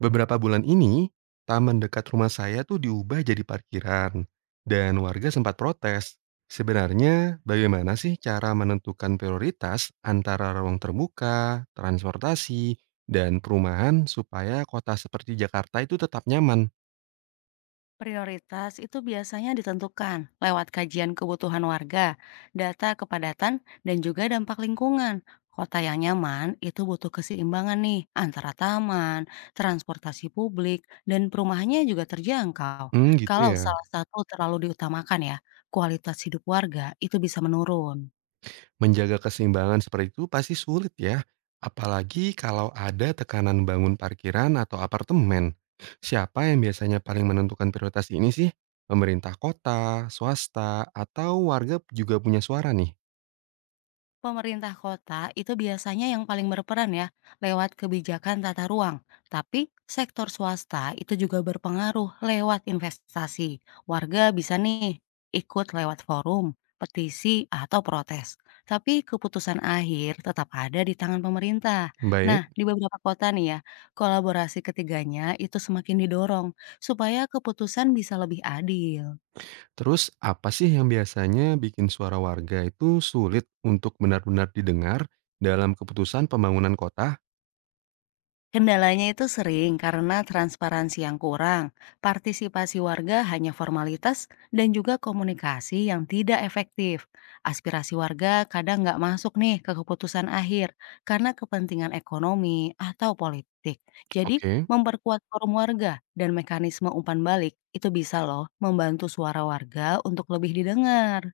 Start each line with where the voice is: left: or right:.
right: Beberapa bulan ini, taman dekat rumah saya tuh diubah jadi parkiran, dan warga sempat protes. Sebenarnya, bagaimana sih cara menentukan prioritas antara ruang terbuka, transportasi, dan perumahan supaya kota seperti Jakarta itu tetap nyaman?
left: Prioritas itu biasanya ditentukan lewat kajian kebutuhan warga, data kepadatan, dan juga dampak lingkungan. Kota yang nyaman itu butuh keseimbangan nih antara taman, transportasi publik, dan perumahannya juga terjangkau.
right: Hmm, gitu
left: Kalau
right: ya.
left: salah satu terlalu diutamakan ya, kualitas hidup warga itu bisa menurun.
right: Menjaga keseimbangan seperti itu pasti sulit ya, apalagi kalau ada tekanan bangun parkiran atau apartemen. Siapa yang biasanya paling menentukan prioritas ini sih? Pemerintah kota, swasta, atau warga juga punya suara nih?
left: Pemerintah kota itu biasanya yang paling berperan ya, lewat kebijakan tata ruang. Tapi sektor swasta itu juga berpengaruh lewat investasi. Warga bisa nih ikut lewat forum, petisi, atau protes. Tapi keputusan akhir tetap ada di tangan pemerintah.
right: Baik,
left: Nah, di beberapa kota nih ya, kolaborasi ketiganya itu semakin didorong supaya keputusan bisa lebih adil.
right: terus apa sih yang biasanya bikin suara warga itu sulit untuk benar-benar didengar dalam keputusan pembangunan kota?
left: Kendalanya itu sering karena transparansi yang kurang, partisipasi warga hanya formalitas, dan juga komunikasi yang tidak efektif. Aspirasi warga kadang nggak masuk nih ke keputusan akhir karena kepentingan ekonomi atau politik. Jadi,
right: Oke.
left: memperkuat forum warga dan mekanisme umpan balik itu bisa loh membantu suara warga untuk lebih didengar.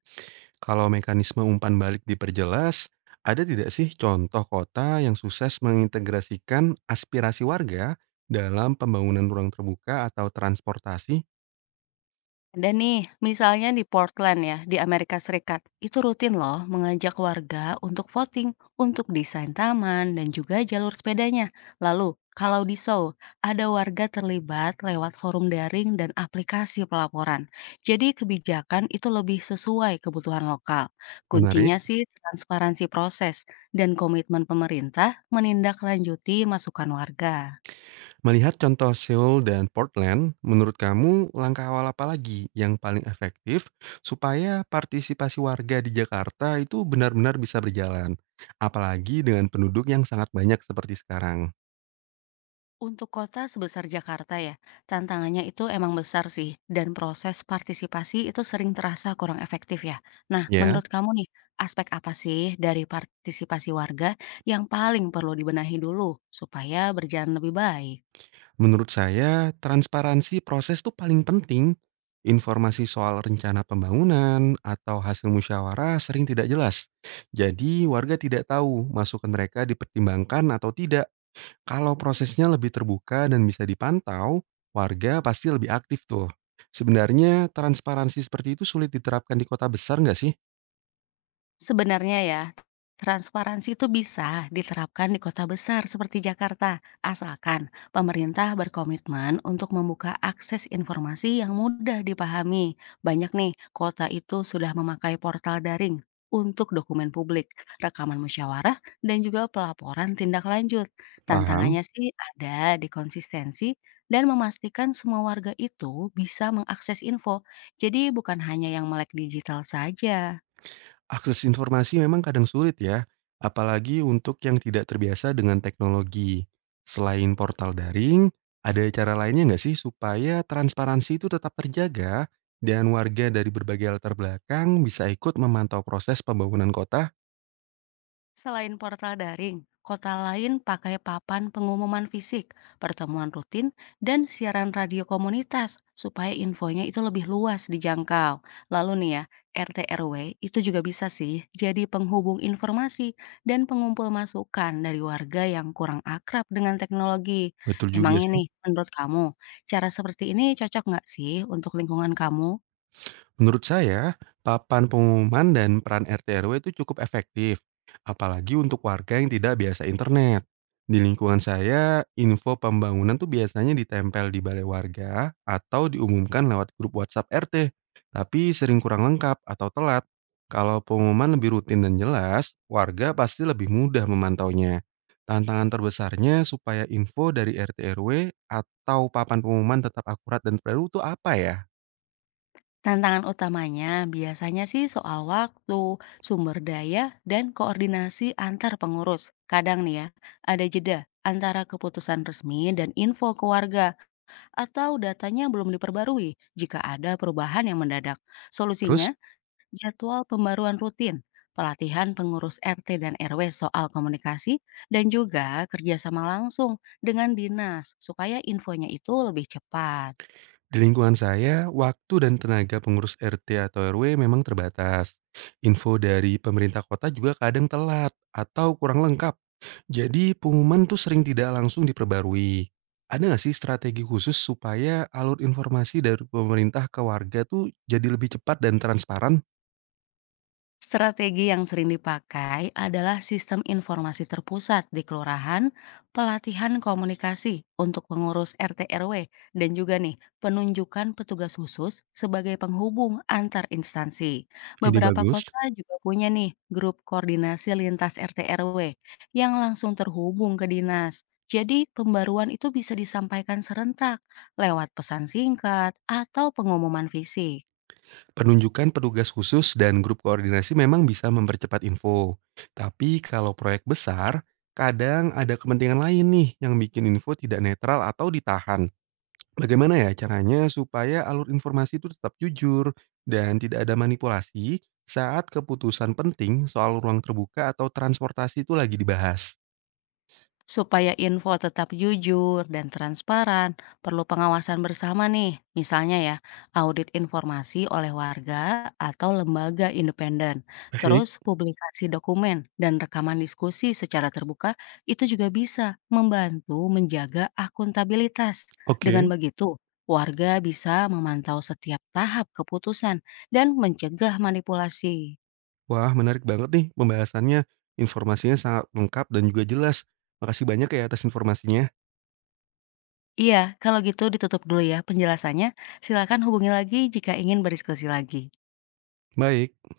right: Kalau mekanisme umpan balik diperjelas, ada tidak sih contoh kota yang sukses mengintegrasikan aspirasi warga dalam pembangunan ruang terbuka atau transportasi?
left: Ada nih, misalnya di Portland ya, di Amerika Serikat, itu rutin loh mengajak warga untuk voting untuk desain taman dan juga jalur sepedanya. Lalu, kalau di Seoul, ada warga terlibat lewat forum daring dan aplikasi pelaporan. Jadi kebijakan itu lebih sesuai kebutuhan lokal.
right: Menarik.
left: Kuncinya sih transparansi proses dan komitmen pemerintah menindaklanjuti masukan warga.
right: Melihat contoh Seoul dan Portland, menurut kamu langkah awal apa lagi yang paling efektif supaya partisipasi warga di Jakarta itu benar-benar bisa berjalan? Apalagi dengan penduduk yang sangat banyak seperti sekarang.
left: Untuk kota sebesar Jakarta ya, tantangannya itu emang besar sih, dan proses partisipasi itu sering terasa kurang efektif ya. Nah,
right: Ya.
left: menurut kamu nih, aspek apa sih dari partisipasi warga yang paling perlu dibenahi dulu supaya berjalan lebih baik?
right: Menurut saya, transparansi proses tuh paling penting. Informasi soal rencana pembangunan atau hasil musyawarah sering tidak jelas. Jadi, warga tidak tahu masukan mereka dipertimbangkan atau tidak. Kalau prosesnya lebih terbuka dan bisa dipantau, warga pasti lebih aktif tuh. Sebenarnya, transparansi seperti itu sulit diterapkan di kota besar nggak sih?
left: Sebenarnya ya, transparansi itu bisa diterapkan di kota besar seperti Jakarta, asalkan pemerintah berkomitmen untuk membuka akses informasi yang mudah dipahami. Banyak nih, kota itu sudah memakai portal daring untuk dokumen publik, rekaman musyawarah, dan juga pelaporan tindak lanjut.
right: Paham?
left: Tantangannya sih ada di konsistensi dan memastikan semua warga itu bisa mengakses info. Jadi bukan hanya yang melek digital saja.
right: Akses informasi memang kadang sulit ya, apalagi untuk yang tidak terbiasa dengan teknologi. Selain portal daring, ada cara lainnya nggak sih supaya transparansi itu tetap terjaga dan warga dari berbagai latar belakang bisa ikut memantau proses pembangunan kota?
left: Selain portal daring, kota lain pakai papan pengumuman fisik, pertemuan rutin, dan siaran radio komunitas supaya infonya itu lebih luas dijangkau. Lalu nih ya, RT RW itu juga bisa sih jadi penghubung informasi dan pengumpul masukan dari warga yang kurang akrab dengan teknologi.
right: Betul
left: Emang
right: juga sih.
left: ini menurut kamu, cara seperti ini cocok nggak sih untuk lingkungan kamu?
right: Menurut saya, papan pengumuman dan peran RT RW itu cukup efektif, apalagi untuk warga yang tidak biasa internet. Di lingkungan saya, info pembangunan tuh biasanya ditempel di balai warga atau diumumkan lewat grup WhatsApp RT, tapi sering kurang lengkap atau telat. Kalau pengumuman lebih rutin dan jelas, warga pasti lebih mudah memantaunya. Tantangan terbesarnya supaya info dari RT RW atau papan pengumuman tetap akurat dan terbaru itu apa ya?
left: Tantangan utamanya biasanya sih soal waktu, sumber daya, dan koordinasi antar pengurus. Kadang nih ya, ada jeda antara keputusan resmi dan info ke warga atau datanya belum diperbarui jika ada perubahan yang mendadak.
right: Terus,
left: Solusinya, jadwal pembaruan rutin, pelatihan pengurus RT dan RW soal komunikasi, dan juga kerjasama langsung dengan dinas supaya infonya itu lebih cepat.
right: di lingkungan saya, waktu dan tenaga pengurus RT atau RW memang terbatas. Info dari pemerintah kota juga kadang telat atau kurang lengkap. Jadi pengumuman tuh sering tidak langsung diperbarui. Ada nggak sih strategi khusus supaya alur informasi dari pemerintah ke warga tuh jadi lebih cepat dan transparan?
left: Strategi yang sering dipakai adalah sistem informasi terpusat di kelurahan, pelatihan komunikasi untuk pengurus RT RW, dan juga nih penunjukan petugas khusus sebagai penghubung antar instansi.
right: Ini
left: Beberapa
right: bagus.
left: kota juga punya nih grup koordinasi lintas RT RW yang langsung terhubung ke dinas. Jadi pembaruan itu bisa disampaikan serentak lewat pesan singkat atau pengumuman fisik.
right: Penunjukan petugas khusus dan grup koordinasi memang bisa mempercepat info. Tapi kalau proyek besar, kadang ada kepentingan lain nih yang bikin info tidak netral atau ditahan. Bagaimana ya caranya supaya alur informasi itu tetap jujur dan tidak ada manipulasi saat keputusan penting soal ruang terbuka atau transportasi itu lagi dibahas?
left: Supaya info tetap jujur dan transparan, perlu pengawasan bersama nih. Misalnya ya, audit informasi oleh warga atau lembaga independen.
right: Baik.
left: Terus publikasi dokumen dan rekaman diskusi secara terbuka itu juga bisa membantu menjaga akuntabilitas. Dengan
right: Oke,
left: begitu, warga bisa memantau setiap tahap keputusan dan mencegah manipulasi.
right: wah menarik banget nih pembahasannya. Informasinya sangat lengkap dan juga jelas. Makasih banyak ya atas informasinya.
left: Iya, kalau gitu ditutup dulu ya penjelasannya. Silakan hubungi lagi jika ingin berdiskusi lagi.
right: Baik.